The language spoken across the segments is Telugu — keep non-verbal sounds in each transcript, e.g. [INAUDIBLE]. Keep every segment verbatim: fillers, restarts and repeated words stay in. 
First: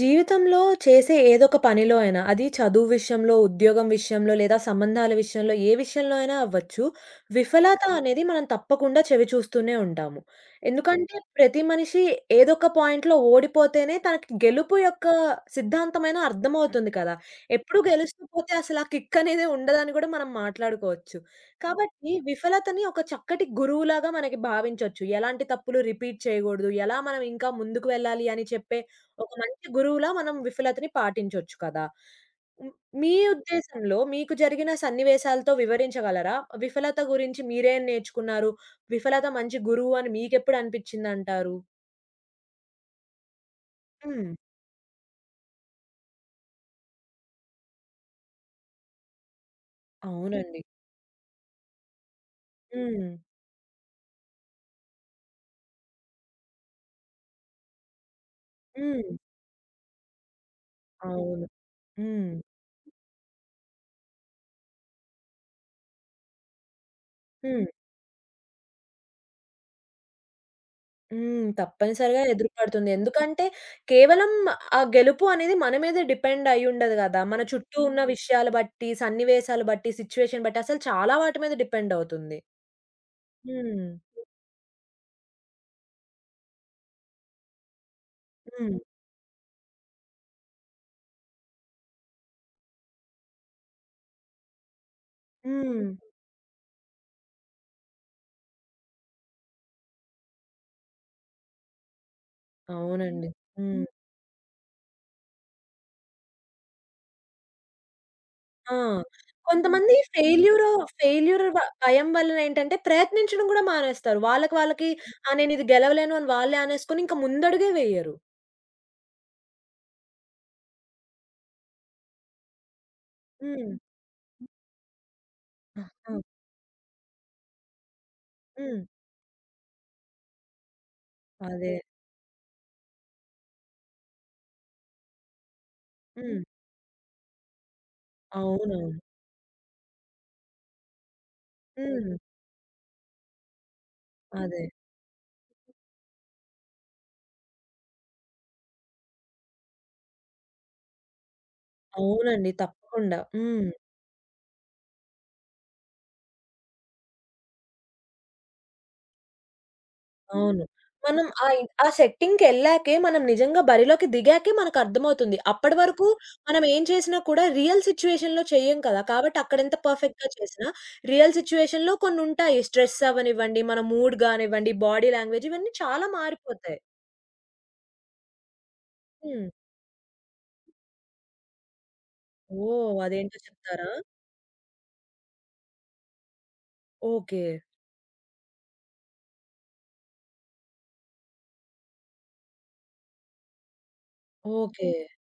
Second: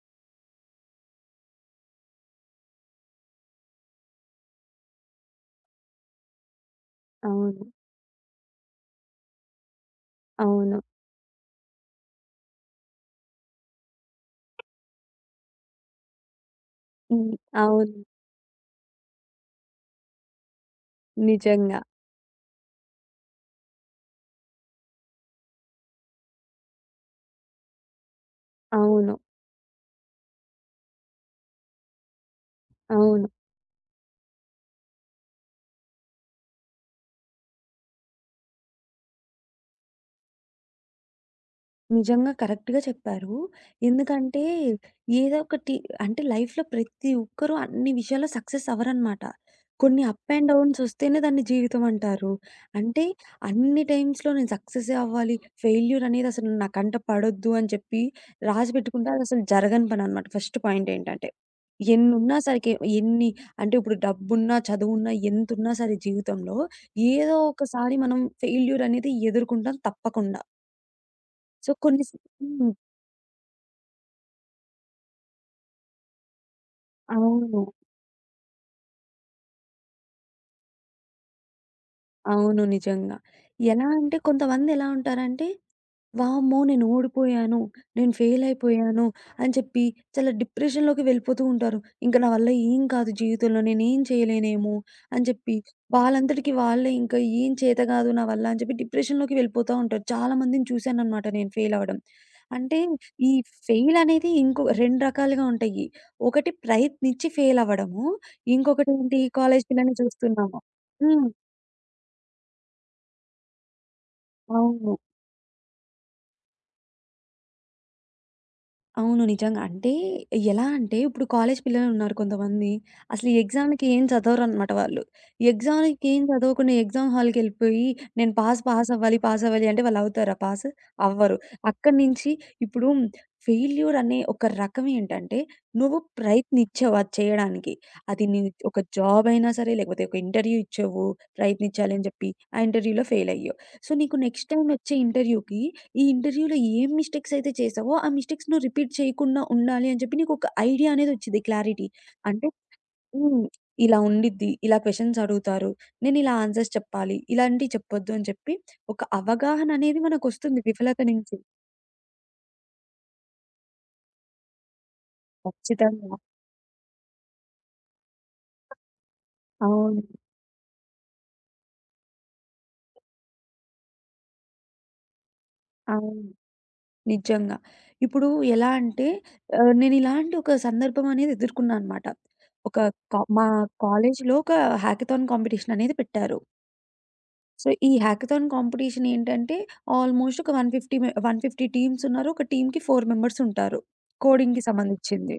జీవితంలో చేసే ఏదొక పనిలో అయినా, అది చదువు విషయంలో, ఉద్యోగం విషయంలో, లేదా సంబంధాల విషయంలో, ఏ విషయంలో అయినా అవ్వచ్చు. అవును. విఫలత అనేది మనం తప్పకుండా చవిచూస్తూనే ఉంటాము. అవును. ఎందుకంటే ప్రతి మనిషి ఏదొక పాయింట్‌లో ఓడిపోతేనే తనకి గెలుపు యొక్క సిద్ధాంతమైన అర్థమవుతుంది కదా! హ్మ్. ఎప్పుడు అవును. గెలుస్తూ పోతే అసలు ఆ కిక్ అనేది ఉండదని కూడా మనం మాట్లాడుకోవచ్చు. నిజంగా. కాబట్టి విఫలతని ఒక చక్కటి గురువులాగా మనకి భావించొచ్చు. ఎలాంటి తప్పులు రిపీట్ చేయకూడదు, ఎలా మనం ఇంకా ముందుకు వెళ్ళాలి అని చెప్పే అవును. ఒక మంచి గురువులా మనం విఫలతని పాటించొచ్చు కదా! హ్మ్. మీ అవును. ఉద్దేశంలో మీకు జరిగిన సన్నివేశాలతో వివరించగలరా? విఫలత గురించి మీరేం నేర్చుకున్నారు? విఫలత మంచి గురువు అని మీకెప్పుడు అనిపిచ్చిందంటారు? నిజంగా కరెక్ట్‌గా చెప్పారు. హ్మ్. ఎందుకంటే ఏదో ఒకటి అంటే లైఫ్‌లో ప్రతి ఒక్కరు అన్ని విషయాల్లో సక్సెస్ అవ్వరనమాట. కొన్ని అప్ అండ్ అవునండి. డౌన్స్ వస్తేనే దాన్ని జీవితం అంటారు. అంటే హ్మ్. అన్ని టైమ్స్‌లో నేను సక్సెసే అవ్వాలి, ఫెయిల్యూర్ అనేది అసలు నా కంట పడొద్దు అని చెప్పి రాసి పెట్టుకుంటే హ్మ్. అదసలు జరగని పననమాట. ఫస్ట్ పాయింట్ ఏంటంటే అవును. హ్మ్. ఎన్నున్నా సరికి ఎన్ని అంటే ఇప్పుడు డబ్బున్నా, చదువున్నా, ఎంతున్నా సరే జీవితంలో ఏదో హ్మ్. ఒకసారి మనం ఫెయిల్యూర్ అనేది ఎదుర్కుంటాం తప్పకుండా. హ్మ్. సో కొన్ని స్ తప్పనిసరిగా హ్మ్. ఎదురుపడుతుంది. ఎందుకంటే కేవలం ఆ గెలుపు అనేది మన మీదే డిపెండ్ అయ్యుండదు గదా! మన అవును. చుట్టూ ఉన్న విషయాలు బట్టి, సన్నివేశాలు బట్టి, సిట్యుయేషన్ బట్టి అసలు చాలా వాటి మీద డిపెండ్ అవుతుంది. అవును. నిజంగా. ఎలా హ్మ్. అంటే కొంతమందెలా ఉంటారంటే, వామ్మో! నేను ఓడిపోయాను. నేను ఫెయిల్ హ్మ్. అయిపోయాను అని చెప్పి చాలా డిప్రెషన్‌లోకి వెళ్ళిపోతూ ఉంటారు. ఇంక నా వల్ల ఏం కాదు జీవితంలో నేనేం చేయలేనేమో అని చెప్పి హ్మ్. వాళ్ళంతటికి వాళ్ళే ఇంకా ఏం చేత కాదు నా వల్ల అని చెప్పి డిప్రెషన్‌లోకి వెళ్ళిపోతా ఉంటారు. చాలా మందిని చూశాననమాట నేను ఫెయిల్ అవ్వడం. అంటే అవునండి. ఈ హ్మ్. హ్మ్. ఫెయిల్ అనేది ఇంకో రెండు రకాలుగా ఉంటాయి. ఒకటి ప్రయత్నించి ఫెయిల్ అవ్వడము. ఆ! ఇంకొకటి హ్మ్. ఏంటి కాలేజ్ కొంతమంది పిల్లల్ని చూస్తున్నాము. ఫెయిల్యూర్ హ్మ్. ఫెయిల్యూర్ బ భయం వల్ల ఏంటంటే ప్రయత్నించడం కూడా మానేస్తారు. వాళ్ళకి వాళ్ళకి అవును. ఆ! నేనిది గెలవలేను అని వాళ్ళే అనేసుకొని ఇంక ముందడుగే వెయ్యరు. అవును. నిజంగా. అంటే ఎలా అంటే ఇప్పుడు కాలేజీ పిల్లలున్నారు కొంతమంది. అసలు ఈ హ్మ్. ఎగ్జామ్‌లకి ఏం చదవరనమాట వాళ్ళు. ఆ! ఎగ్జామ్‌లకి ఏం చదవకుండా ఎగ్జామ్ హాల్‌కెళ్ళిపోయి నేను పాస్ హ్మ్. పాస్ అవ్వాలి, పాస్ అవ్వాలి అంటే వాళ్ళు అవుతారా పాస్? అవ్వరు. అదే. అక్కడి నుంచి ఇప్పుడు ఫెయిల్యూర్ అనే ఒక రకం ఏంటంటే నువ్వు హ్మ్. ప్రయత్నించావు అది చేయడానికి. అది నీ ఒక అవునవును. జాబ్ అయినా సరే లేకపోతే ఒక ఇంటర్వ్యూ ఇచ్చావు ప్రయత్నించాలి అని హ్మ్. చెప్పి. ఆ ఇంటర్వ్యూలో ఫెయిల్ అయ్యావు. సో, నీకు నెక్స్ట్ అదే. టైమ్ వచ్చే ఇంటర్వ్యూకి ఈ ఇంటర్వ్యూలో ఏం మిస్టేక్స్ అయితే చేశావో, ఆ మిస్టేక్స్ నువ్వు రిపీట్ చేయకుండా ఉండాలి అని చెప్పి నీకొక ఐడియా అనేదొచ్చిద్ది క్లారిటీ. అంటే అవునండి. తప్పకుండా. హ్మ్. హ్మ్. ఇలా ఉండిద్ది, ఇలా క్వెషన్స్ అడుగుతారు, నేనిలా ఆన్సర్స్ చెప్పాలి, ఇలాంటివి చెప్పొద్దు అని చెప్పి ఒక అవగాహన అనేది మనకొస్తుంది అవును. విఫలత మనం నుంచి. ఆ ఇ ఆ సెట్టింగ్‌కెళ్ళాకే మనం నిజంగా బరిలోకి దిగాకే మనకర్థమవుతుంది. అప్పటి వరకు ఖచ్చితంగా. మనం ఏం చేసినా కూడా రియల్ సిట్యుయేషన్‌లో చెయ్యం కదా! కాబట్టి అక్కడెంత అవును. పర్ఫెక్ట్‌గా చేసినా రియల్ సిట్యుయేషన్‌లో కొన్నుంటాయి. స్ట్రెస్ అవ్వనివ్వండి, మన మూడ్ గానివ్వండి, బాడీ లాంగ్వేజ్ ఇవన్నీ చాలా అవును. మారిపోతాయి. నిజంగా. ఇప్పుడు ఎలా అంటే హ్మ్. ఆహ్, నేనిలాంటి ఒక సందర్భం అనేది ఎదుర్కున్నా అనమాట. ఒక ఓహ్! కా అదేంటో మా చెప్తారా? కాలేజీలో ఒక హ్యాకథాన్ కాంపిటీషన్ అనేది పెట్టారు. ఓకే. సో, ఈ హ్యాకథాన్ కాంపిటీషన్ ఏంటంటే, ఆల్‌మోస్ట్ ఒక నూట యాభై మె నూట యాభై టీమ్స్ ఉన్నారు. ఒక టీమ్‌కి నలుగురు మెంబర్స్ ఉంటారు. కోడింగ్‌కి ఓకే. సంబంధించింది.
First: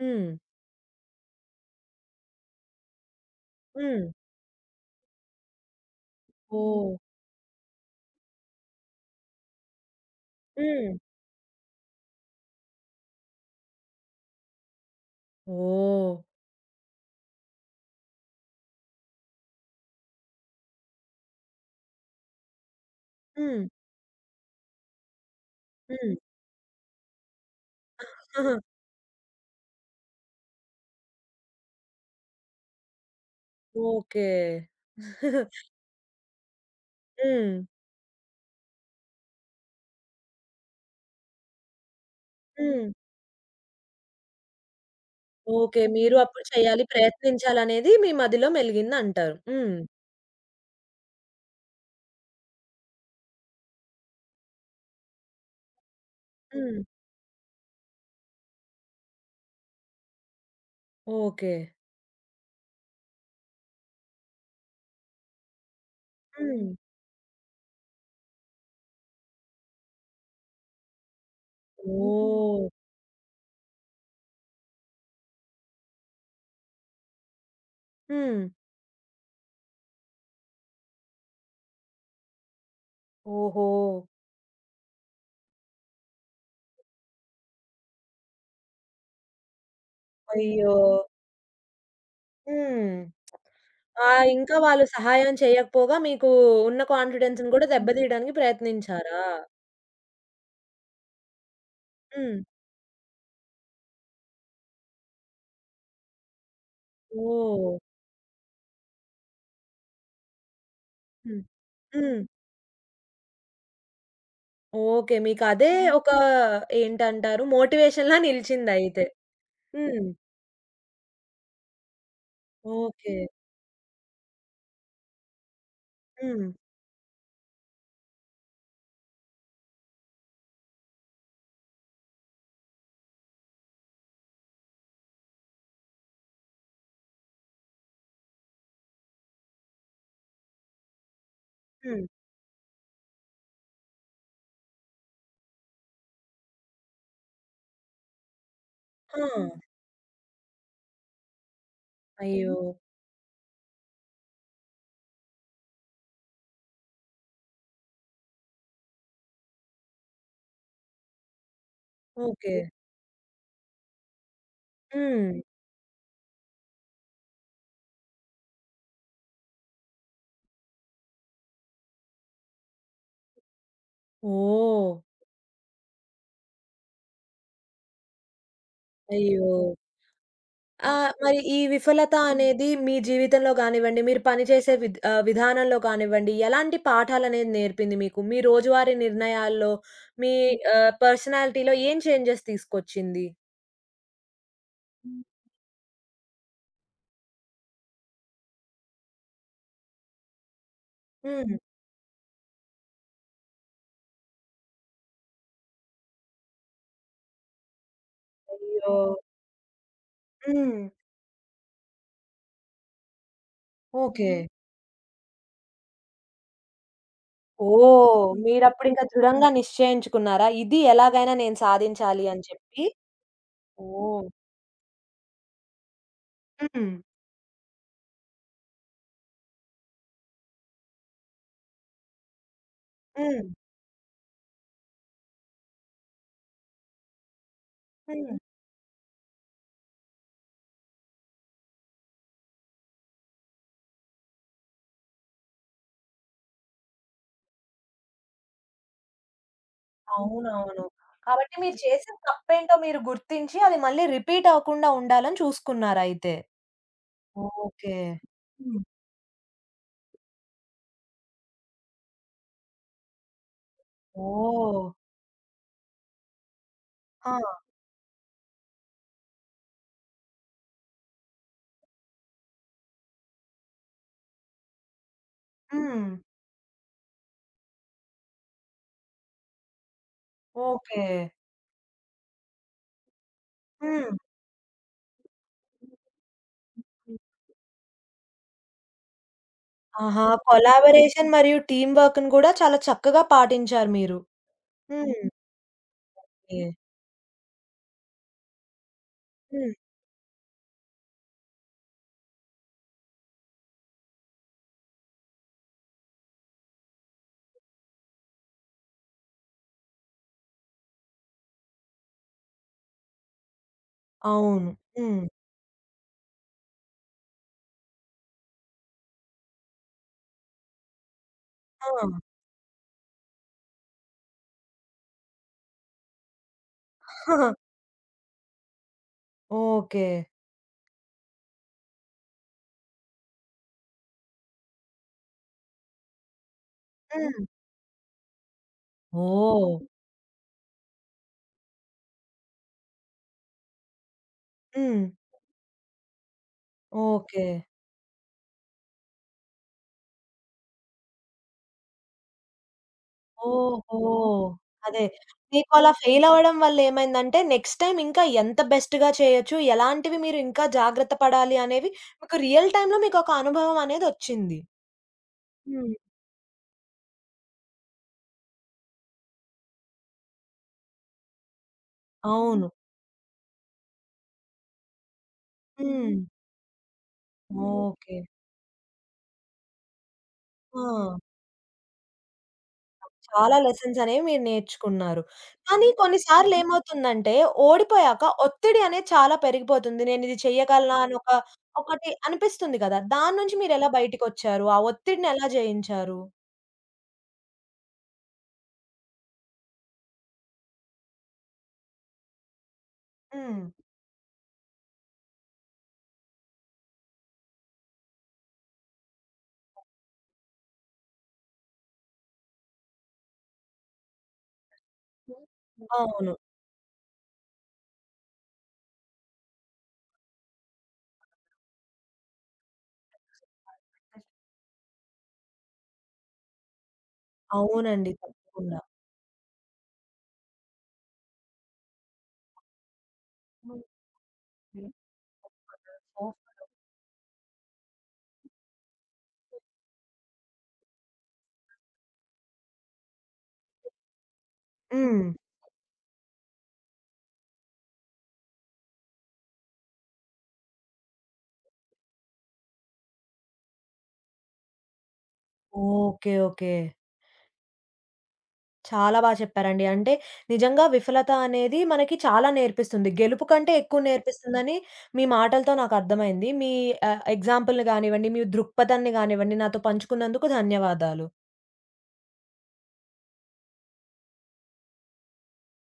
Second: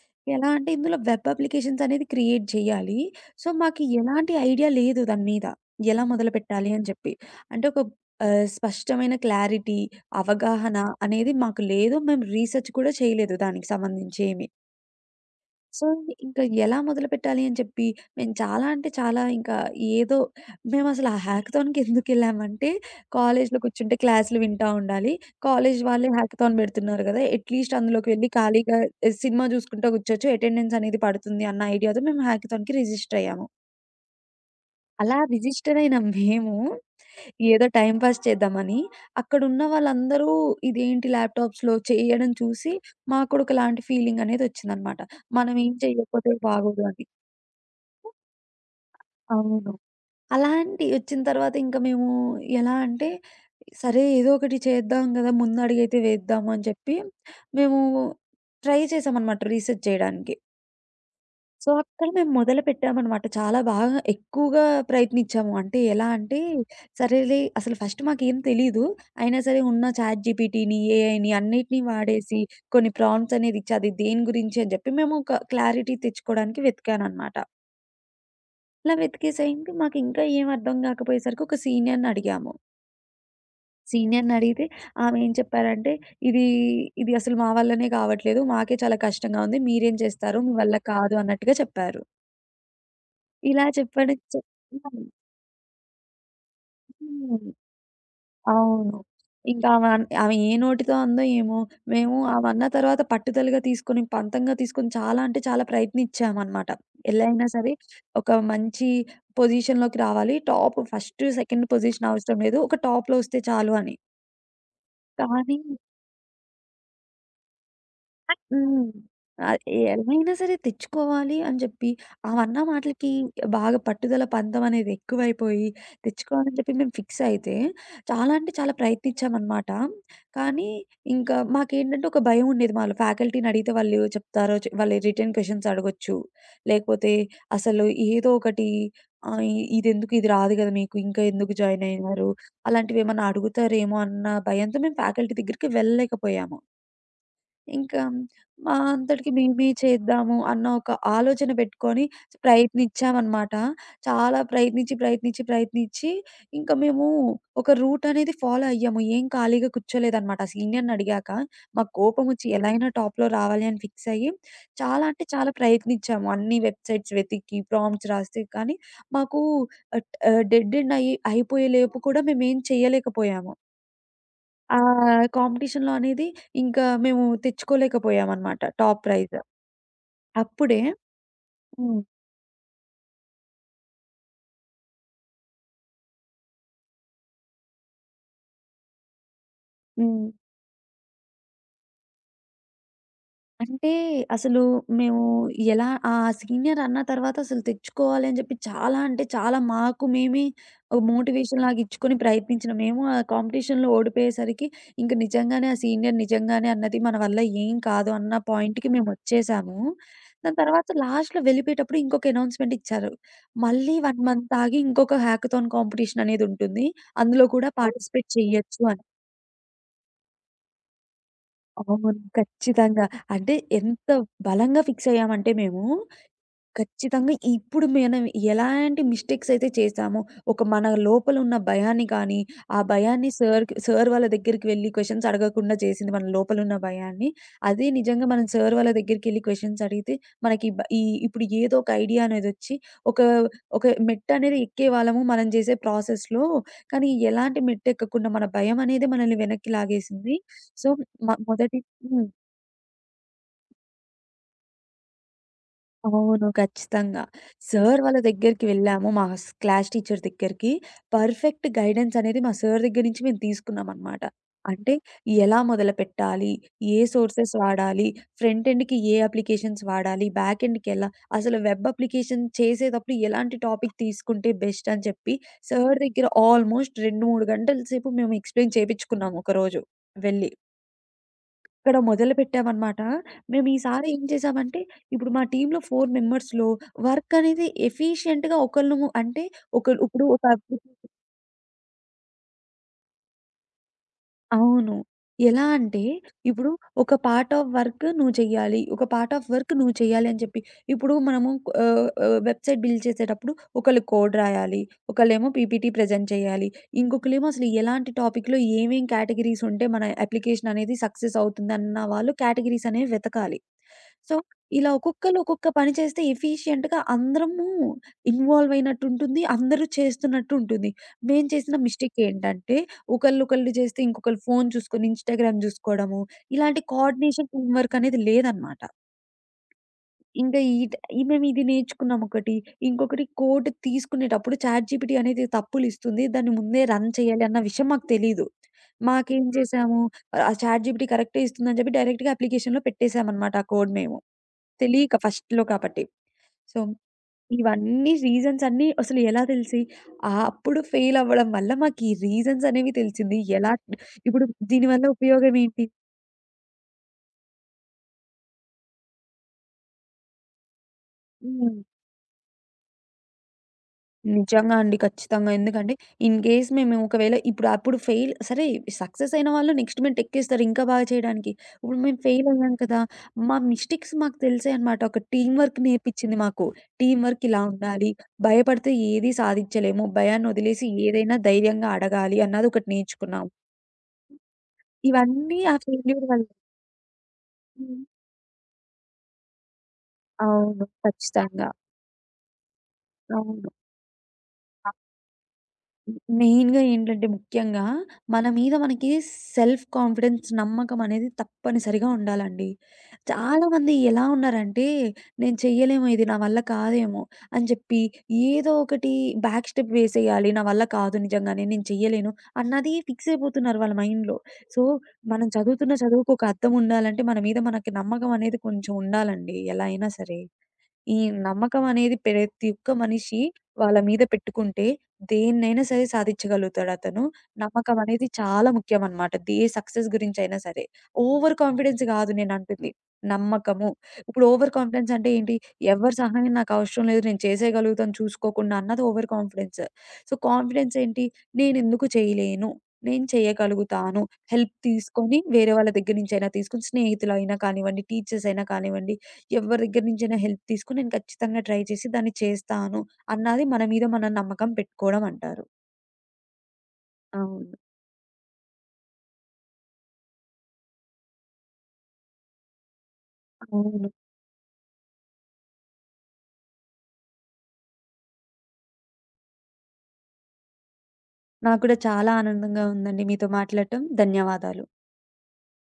హ్మ్. ఎలా అంటే, ఇందులో వెబ్ అప్లికేషన్స్ అనేది క్రియేట్ చేయాలి. సో, మాకు హ్మ్. ఎలాంటి ఐడియా లేదు దాని మీద. ఎలా మొదలుపెట్టాలి అని ఓహ్! చెప్పి. అంటే, ఒక ఆహ్, స్పష్టమైన క్లారిటీ, అవగాహన హ్మ్. అనేది మాకు లేదు. మేము రీసెర్చ్ కూడా చేయలేదు దానికి సంబంధించి ఏమి. సో, ఓహ్! ఇంకా ఎలా మొదలుపెట్టాలి అని చెప్పి, మేము చాలా అంటే చాలా ఇంకా ఏదో మేమసలు ఆ హ్యాకథాన్‌కి ఎందుకెళ్ళామంటే, కాలేజ్‌లో హ్మ్. కూర్చుంటే క్లాసులు వింటా ఉండాలి. కాలేజ్ వాళ్ళే హ్మ్. హ్యాకథాన్ పెడుతున్నారు కదా! అట్‌లీస్ట్ అందులోకి వెళ్లి ఖాళీగా [LAUGHS] ఎ సినిమా చూసుకుంటా కూర్చోచ్చు. అటెండెన్స్ అనేది పడుతుంది అన్న ఐడియాతో మేము హ్యాకథాన్‌కి రిజిస్టర్ అయ్యాము. ఓకే. అలా [LAUGHS] రిజిస్టర్ అయిన మేము, హ్మ్. ఏదో టైమ్ పాస్ చేద్దామని, అక్కడున్న వాళ్ళందరూ ఇదేంటి ల్యాప్‌టాప్స్‌లో చేయడం చూసి, హ్మ్. మాకు కూడా ఒకలాంటి ఫీలింగ్ అనేదొచ్చిందనమాట. మనం ఏం ఓకే. మీరు చేయకపోతే అప్పుడు చేయాలి, బాగోదు అని. ప్రయత్నించాలనేది మీ మదిలో మెలిగిందంటారు. అవును. హ్మ్. అలాంటియొచ్చిన తర్వాత ఇంక మేము ఎలా అంటే, సరే ఏదో ఒకటి చేద్దాం గదా! ముందడుగైతే వేద్దాము అని హ్మ్. చెప్పి, మేము ట్రై చేశామనమాట రీసెర్చ్ చేయడానికి. ఓకే. సో, అక్కడ మేము మొదలుపెట్టామనమాట. చాలా బాగా ఎక్కువగా ప్రయత్నిచ్చాము. అంటే ఎలా అంటే, హ్మ్. హ్మ్. సరేలే అసలు ఫస్ట్ మాకేం తెలీదు. అయినా సరే ఉన్న చాట్ జీపీటీని, ఏఐని అన్నిటిని వాడేసి ఓహ్! కొన్ని ప్రాంప్ట్స్ అనేదిచ్చి, అది దేని గురించి అని జెప్పి మేము ఒక క్లారిటీ తెచ్చుకోవడానికి వెతికాననమాట. హ్మ్. ఇలా వెతికేసేయండి. మాకింకా ఏం అర్థం గాకపోయేసరికి ఒక సీనియర్‌ని అడిగాము. ఓహో! సీనియర్‌ని అడిగితే ఆమె ఏం చెప్పారంటే, "ఇది ఇది అసలు మా వల్లనే కావట్లేదు. మాకే చాలా కష్టంగా ఉంది. మీరేం చేస్తారు? మీ అయ్యో! వల్ల కాదు" అన్నట్టుగా చెప్పారు. హ్మ్. ఇలా ఆ! చెప్పడం చెప్ ఇంకా వాళ్ళు హ్మ్. సహాయం చేయకపోగా మీకు ఉన్న హ్మ్. కాన్ఫిడెన్స్‌ని కూడా దెబ్బతీయడానికి అవును. ప్రయత్నించారా? ఇంకా అవన్ ఆమె ఏ నోటితో అందో ఏమో! మేము హ్మ్. అవన్న తర్వాత పట్టుదలగా తీసుకొని, పంతంగా తీసుకొని చాలా అంటే చాలా ప్రయత్నించామనమాట. ఎలా అయినా ఓహ్! సరే ఒక మంచి పొజిషన్‌లోకి రావాలి. టాప్ ఫస్ట్, హ్మ్. సెకండ్ పొజిషన్ హ్మ్. అవసరం లేదు. ఒక టాప్‌లో వస్తే చాలు అని. ఓకే. కానీ మీకదే హ్మ్. ఒక ఏంటంటారు మోటివేషన్‌లా అట్ హ్మ్. నిలిచిందయితే. ఆహ్, హ్మ్. ఎలైనా సరే తెచ్చుకోవాలి అని జెప్పి, ఆ అన్నా మాటలకి ఓకే. బాగా పట్టుదల, పందెం అనేది ఎక్కువైపోయి, హ్మ్. తెచ్చుకోవాలని చెప్పి మేము ఫిక్స్ అయితే, చాలా అంటే చాలా ప్రయత్నించామనమాట. కానీ ఇంకా మాకేంటంటే ఒక భయం ఉండేది మాలో. ఫ్యాకల్టీని అడిగితే వాళ్ళు చెప్తారో, చె వాళ్ళు రిటర్న్ క్వెషన్స్ అడగొచ్చు. లేకపోతే అసలు ఏదో ఒకటి ఆహ్, ఇ ఇదెందుకు ఇది రాదు గదా! మీకు ఇంకా ఎందుకు జాయిన్ హ్మ్. అయ్యారు? అలాంటివేమన్నా అడుగుతారేమో అన్న భయంతో మేము ఫ్యాకల్టీ దగ్గరికి వెళ్ళలేకపోయాము. ఇంకా మా ఆ! అంతటికి హ్మ్. మేమే చేద్దాము అన్న ఒక ఆలోచన పెట్టుకొని అయ్యో! ప్రయత్నించామనమాట. చాలా ప్రయత్నించి, ప్రయత్నించి, ప్రయత్నించి ఇంకా మేము ఒక రూట్ అనేది ఫాలో అయ్యాము. ఏం ఖాళీగా కూర్చోలేదనమాట. ఆ సీనియర్‌ని అడిగాక మాకు కోపమొచ్చి ఓకే. ఎలా అయినా టాప్‌లో రావాలి అని ఫిక్స్ అయ్యి చాలా అంటే హ్మ్. చాలా ప్రయత్నించాము. అన్ని వెబ్‌సైట్స్ వెతికి, ప్రాంప్ట్స్ రాస్తే కానీ మాకు ఆహ్, ఆహ్, డెడ్ ఎండ్ అయి అయిపోయేలోపు కూడా మేమేం చేయలేకపోయాము. ఆ! ఓహ్! కాంపిటీషన్‌లో అనేది ఇంకా మేము తెచ్చుకోలేకపోయామనమాట టాప్ ప్రైజ్. అయ్యో! అప్పుడే ఆహ్, మరి ఈ హ్మ్. విఫలత అనేది మీ జీవితంలో గానివ్వండి, మీరు పనిచేసే విద్ ఆహ్, విధానంలో కానివ్వండి, ఎలాంటి పాఠాలనేది నేర్పింది మీకు? మీ రోజువారీ నిర్ణయాల్లో, హ్మ్. మీ ఆహ్, పర్సనాలిటీలో ఏం చేంజెస్ తీసుకొచ్చింది? అంటే అసలు మేము ఎలా ఆ సీనియర్ అన్న తర్వాత అసలు తెచ్చుకోవాలి అని చెప్పి చాలా అంటే చాలా మాకు మేమే ఒక హ్మ్. మోటివేషన్ లాగా ఇచ్చుకొని ప్రయత్నించిన మేము ఆ కాంపిటీషన్‌లో ఓడిపోయేసరికి ఇంక నిజంగానే ఆ సీనియర్ నిజంగానే అన్నది మన వల్ల ఏం కాదు అన్న పాయింట్‌కి అయ్యో! మేమొచ్చేసాము. దాని హ్మ్. తర్వాత లాస్ట్‌లో వెళ్ళిపోయేటప్పుడు ఇంకొక అనౌన్స్‌మెంట్ ఇచ్చారు. మళ్ళీ ఒక ఓకే. మంత్ ఆగి ఇంకొక హ్యాకథాన్ కాంపిటీషన్ అనేది ఉంటుంది. అందులో కూడా ఓహ్! పార్టిసిపేట్ చేయొచ్చు మీరప్పుడింక అని. దృఢంగా నిశ్చయించుకున్నారా? ఇది ఎలాగైనా నేను అవును. సాధించాలి అని చెప్పి? ఖచ్చితంగా. అంటే ఎంత ఓహ్! బలంగా ఫిక్స్ అయ్యామంటే మేము హ్మ్. ఖచ్చితంగా. ఇప్పుడు మనం ఎలాంటి మిస్టేక్స్ అయితే చేశామో, ఒక మన లోపల ఉన్న భయాన్ని కానీ, ఆ భయాన్ని హ్మ్. సార్‌కి సార్ వాళ్ళ దగ్గరికి వెళ్లి క్వెషన్స్ అడగకుండా చేసింది మన లోపల ఉన్న భయాన్ని. అదే నిజంగా హ్మ్. మనం సార్ వాళ్ళ దగ్గరికెళ్లి క్వెషన్స్ అడిగితే, మనకి ఈ బ ఈ ఇప్పుడు ఏదో ఒక ఐడియా అనేదొచ్చి, ఒక ఒక మెట్టనేది ఎక్కేవాళ్ళము మనం చేసే ప్రాసెస్‌లో. కానీ ఎలాంటి మెట్టెక్కకుండా మన భయం అనేది మనల్ని వెనక్కి లాగేసింది. అవునవును. సో, మ కాబట్టి మీరు మొదటి చేసిన హ్మ్. తప్పేంటో మీరు గుర్తించి, అది మళ్ళీ రిపీట్ అవ్వకుండా ఉండాలని చూసుకున్నారయితే. అవును. ఖచ్చితంగా. ఓకే. సార్ వాళ్ళ దగ్గరికి హ్మ్. వెళ్ళాము. మా స్ క్లాస్ టీచర్ దగ్గరికి. పర్ఫెక్ట్ గైడెన్స్ అనేది మా సార్ దగ్గర నుంచి మేము తీసుకున్నామనమాట. ఓహ్! అంటే ఎలా మొదలుపెట్టాలి? ఏ ఆ! సోర్సెస్ వాడాలి? ఫ్రంట్ ఎండ్‌కి ఏ అప్లికేషన్స్ వాడాలి? బ్యాక్ ఎండ్‌కి ఎలా? అసలు వెబ్ అప్లికేషన్ చేసేటప్పుడు ఎలాంటి టాపిక్ తీసుకుంటే బెస్ట్ అని చెప్పి సార్ హ్మ్. దగ్గర ఆల్మోస్ట్ రెండు, మూడు గంటల సేపు మేము ఎక్స్‌ప్లెయిన్ చేపించుకున్నాము ఒకరోజు వెళ్ళి. ఓకే. ఇక్కడ మొదలుపెట్టామనమాట. మేము ఈసారి హ్మ్. ఏం చేసామంటే, ఇప్పుడు మా టీమ్‌లో నలుగురు మెంబర్స్‌లో హ్మ్. వర్క్ అనేది ఎఫిషియెంట్‌గా ఒకళ్ళము అంటే ఒకళ్ళు ఆహా! ఇప్పుడు ఒక application- కొలాబరేషన్ మరియు టీమ్ వర్క్‌ని గూడా చాలా చక్కగా పాటించారు మీరు. అవును. హ్మ్. ఎలా అంటే, ఓకే. ఇప్పుడు ఒక పార్ట్ ఆఫ్ వర్క్ నువ్వు చెయ్యాలి. ఒక పార్ట్ ఆఫ్ హ్మ్. వర్క్ నువ్వు చెయ్యాలి అని చెప్పి, ఇప్పుడు మనము ఆహ్, ఆహ్, వెబ్‌సైట్ బిల్డ్ చేసేటప్పుడు ఒకళ్ళు కోడ్ రాయాలి. ఒకళ్ళేమో పీపీటీ ప్రెజెంట్ చేయాలి. ఇంకొకళ్ళేమో అసలు ఎలాంటి టాపిక్‌లో ఏమేం కేటగరీస్ ఉంటే మన అప్లికేషన్ అనేది సక్సెస్ అవుతుందన్న వాళ్ళు కేటగరీస్ అనేవి వెతకాలి. సో, అవును. ఇలా హ్మ్. ఒక్కొక్కళ్ళు ఒక్కొక్క పని చేస్తే ఎఫిషియంట్‌గా అందరము ఇన్వాల్వ్ అయినట్టుంటుంది. అందరూ చేస్తున్నట్టుంటుంది. మేం చేసిన ఆ! మిస్టేక్ ఏంటంటే, ఒకళ్ళు ఒకళ్ళు చేస్తే ఇంకొకళ్ళు ఫోను చూసుకొని ఇన్‌స్టాగ్రామ్ చూసుకోవడము, ఇలాంటి కోఆర్డినేషన్, [LAUGHS] టీమ్ వర్క్ అనేది లేదనమాట. ఓకే. ఇంకా ఈట్ ఈ మేమిది నేర్చుకున్నాం ఒకటి. ఇంకొకటి కోడ్ తీసుకునేటప్పుడు చాట్‌జీపీటీ అనేది తప్పులిస్తుంది. దాన్ని ముందే రన్ హ్మ్. చేయాలి అన్న విషయం మాకు తెలీదు. మాకేం ఓహ్! చేసాము, ఆ చాట్‌జీపీటీ కరెక్టే ఇస్తుందని చెప్పి డైరెక్ట్‌గా అప్లికేషన్‌లో పెట్టేసామనమాట ఆ కోడ్ మేము. హ్మ్. తెలీక ఫస్ట్‌లో కాబట్టి. So, okay. ఇవన్నీ రీజన్స్ అన్నీ అసలు ఎలా తెలిసి, ఆహ్, అప్పుడు ఫెయిల్ అవ్వడం వల్ల మాకీ రీజన్స్ అనేవి తెలిసింది. ఎలా ఓహో! ఇప్పుడు అదే. దీనివల్ల ఉపయోగం మీకు ఏంటి? అలా ఫెయిల్ అవ్వడం వల్ల ఏమైందంటే నెక్స్ట్ టైమ్ ఇంకా ఎంత బెస్ట్‌గా చేయొచ్చు, ఎలాంటివి మీరు ఇంకా జాగ్రత్త పడాలి హ్మ్. అనేవి మీకు రియల్ టైమ్‌లో మీకొక అనుభవం అనేదొచ్చింది. నిజంగా అండి. ఖచ్చితంగా. హ్మ్. ఎందుకంటే ఇన్ కేస్ మేము ఒకవేళ ఇప్పుడు అప్పుడు ఫెయిల్ సరే సక్సెస్ అయిన వాళ్ళు నెక్స్ట్ మేము టెక్కేస్తారు ఇంకా బాగా చేయడానికి. ఇప్పుడు మేము ఫెయిల్ అవును. అయ్యాం కదా! మా మిస్టేక్స్ మాకు తెలిసాయి అనమాట. ఒక టీమ్ వర్క్ హ్మ్. నేర్పించింది మాకు. టీమ్ వర్క్ ఇలా ఉండాలి. ఓకే. భయపడితే ఏది సాధించలేము. భయాన్ని వదిలేసి ఆ! ఏదైనా ధైర్యంగా అడగాలి అన్నది ఒకటి నేర్చుకున్నాం. చాలా లెసన్స్ అనేవి మీరు నేర్చుకున్నారు. ఇవన్నీ ఆ కానీ కొన్ని ఫెయిల్యూర్ వల్ల సార్లు ఏమవుతుందంటే హ్మ్. ఓడిపోయాక ఒత్తిడి అనేది చాలా పెరిగిపోతుంది. నేనిది అవును. చెయ్యగలనా అని ఒక ఖచ్చితంగా. ఒకటి అనిపిస్తుంది కదా! దాన్నుంచి అవును. మీరెలా బయటికొచ్చారు? ఆ ఒత్తిడిని ఎలా జయించారు? మెయిన్‌గా ఏంటంటే ముఖ్యంగా మన మీద మనకి సెల్ఫ్ కాన్ఫిడెన్స్ నమ్మకం అనేది తప్పనిసరిగా ఉండాలండి. హ్మ్. చాలామంది ఎలా ఉన్నారంటే నేను చెయ్యలేము ఇది నా వల్ల కాదేమో అని చెప్పి ఏదో ఒకటి బ్యాక్ స్టెప్ వేసేయాలి. నా వల్ల కాదు నిజంగానే నేను చెయ్యలేను అన్నది ఫిక్స్ అయిపోతున్నారు వాళ్ళ మైండ్‌లో. సో మనం చదువుతున్న అవును. చదువుకు ఒక అర్థం ఉండాలంటే మన మీద మనకి నమ్మకం అనేది కొంచెం ఉండాలండి ఎలా అయినా సరే. ఈ నమ్మకం అనేది ప్రతి ఒక్క మనిషి వాళ్ళ మీద పెట్టుకుంటే దేన్నైనా సరే సాధించగలుగుతాడతను. నమ్మకం అవునండి. అనేది చాలా తప్పకుండా. ముఖ్యమనమాట. దే ఏ సక్సెస్ గురించైనా సరే. ఓవర్ కాన్ఫిడెన్స్ గాదు నేనంటుంది. నమ్మకము. ఇప్పుడు ఓవర్ కాన్ఫిడెన్స్ అంటే ఏంటి? ఎవరి సహాయం నాకవసరం లేదు. నేను చేసేయగలుగుతాను చూసుకోకుండా అన్నది ఓవర్ కాన్ఫిడెన్స్. సో, కాన్ఫిడెన్స్ ఏంటి? నేనెందుకు చేయలేను? నేను చేయగలుగుతాను. హెల్ప్ హ్మ్. తీసుకొని వేరే వాళ్ళ దగ్గర నుంచైనా తీసుకొని స్నేహితులైనా కానివ్వండి, టీచర్స్ అయినా కానివ్వండి ఎవరి దగ్గర నుంచైనా హెల్ప్ తీసుకొని నేను ఖచ్చితంగా ట్రై చేసి దాన్ని చేస్తాను అన్నది మన మీద మనం నమ్మకం పెట్టుకోవడం అంటారు. ఓకే. ఓకే. అవును. చాలా బా చెప్పారండి. అంటే నిజంగా విఫలత అనేది మనకి చాలా నేర్పిస్తుంది. గెలుపు కంటే ఎక్కువ అవును. నేర్పిస్తుందని మీ మాటలతో నాకర్థమైంది. మీ ఆహ్, ఎగ్జాంపుల్‌ని గానివ్వండి, మీ దృక్పథాన్ని గానివ్వండి నాతో పంచుకున్నందుకు ధన్యవాదాలు. నాకు కూడా చాలా ఆనందంగా ఉందండి మీతో మాట్లాడటం. ధన్యవాదాలు.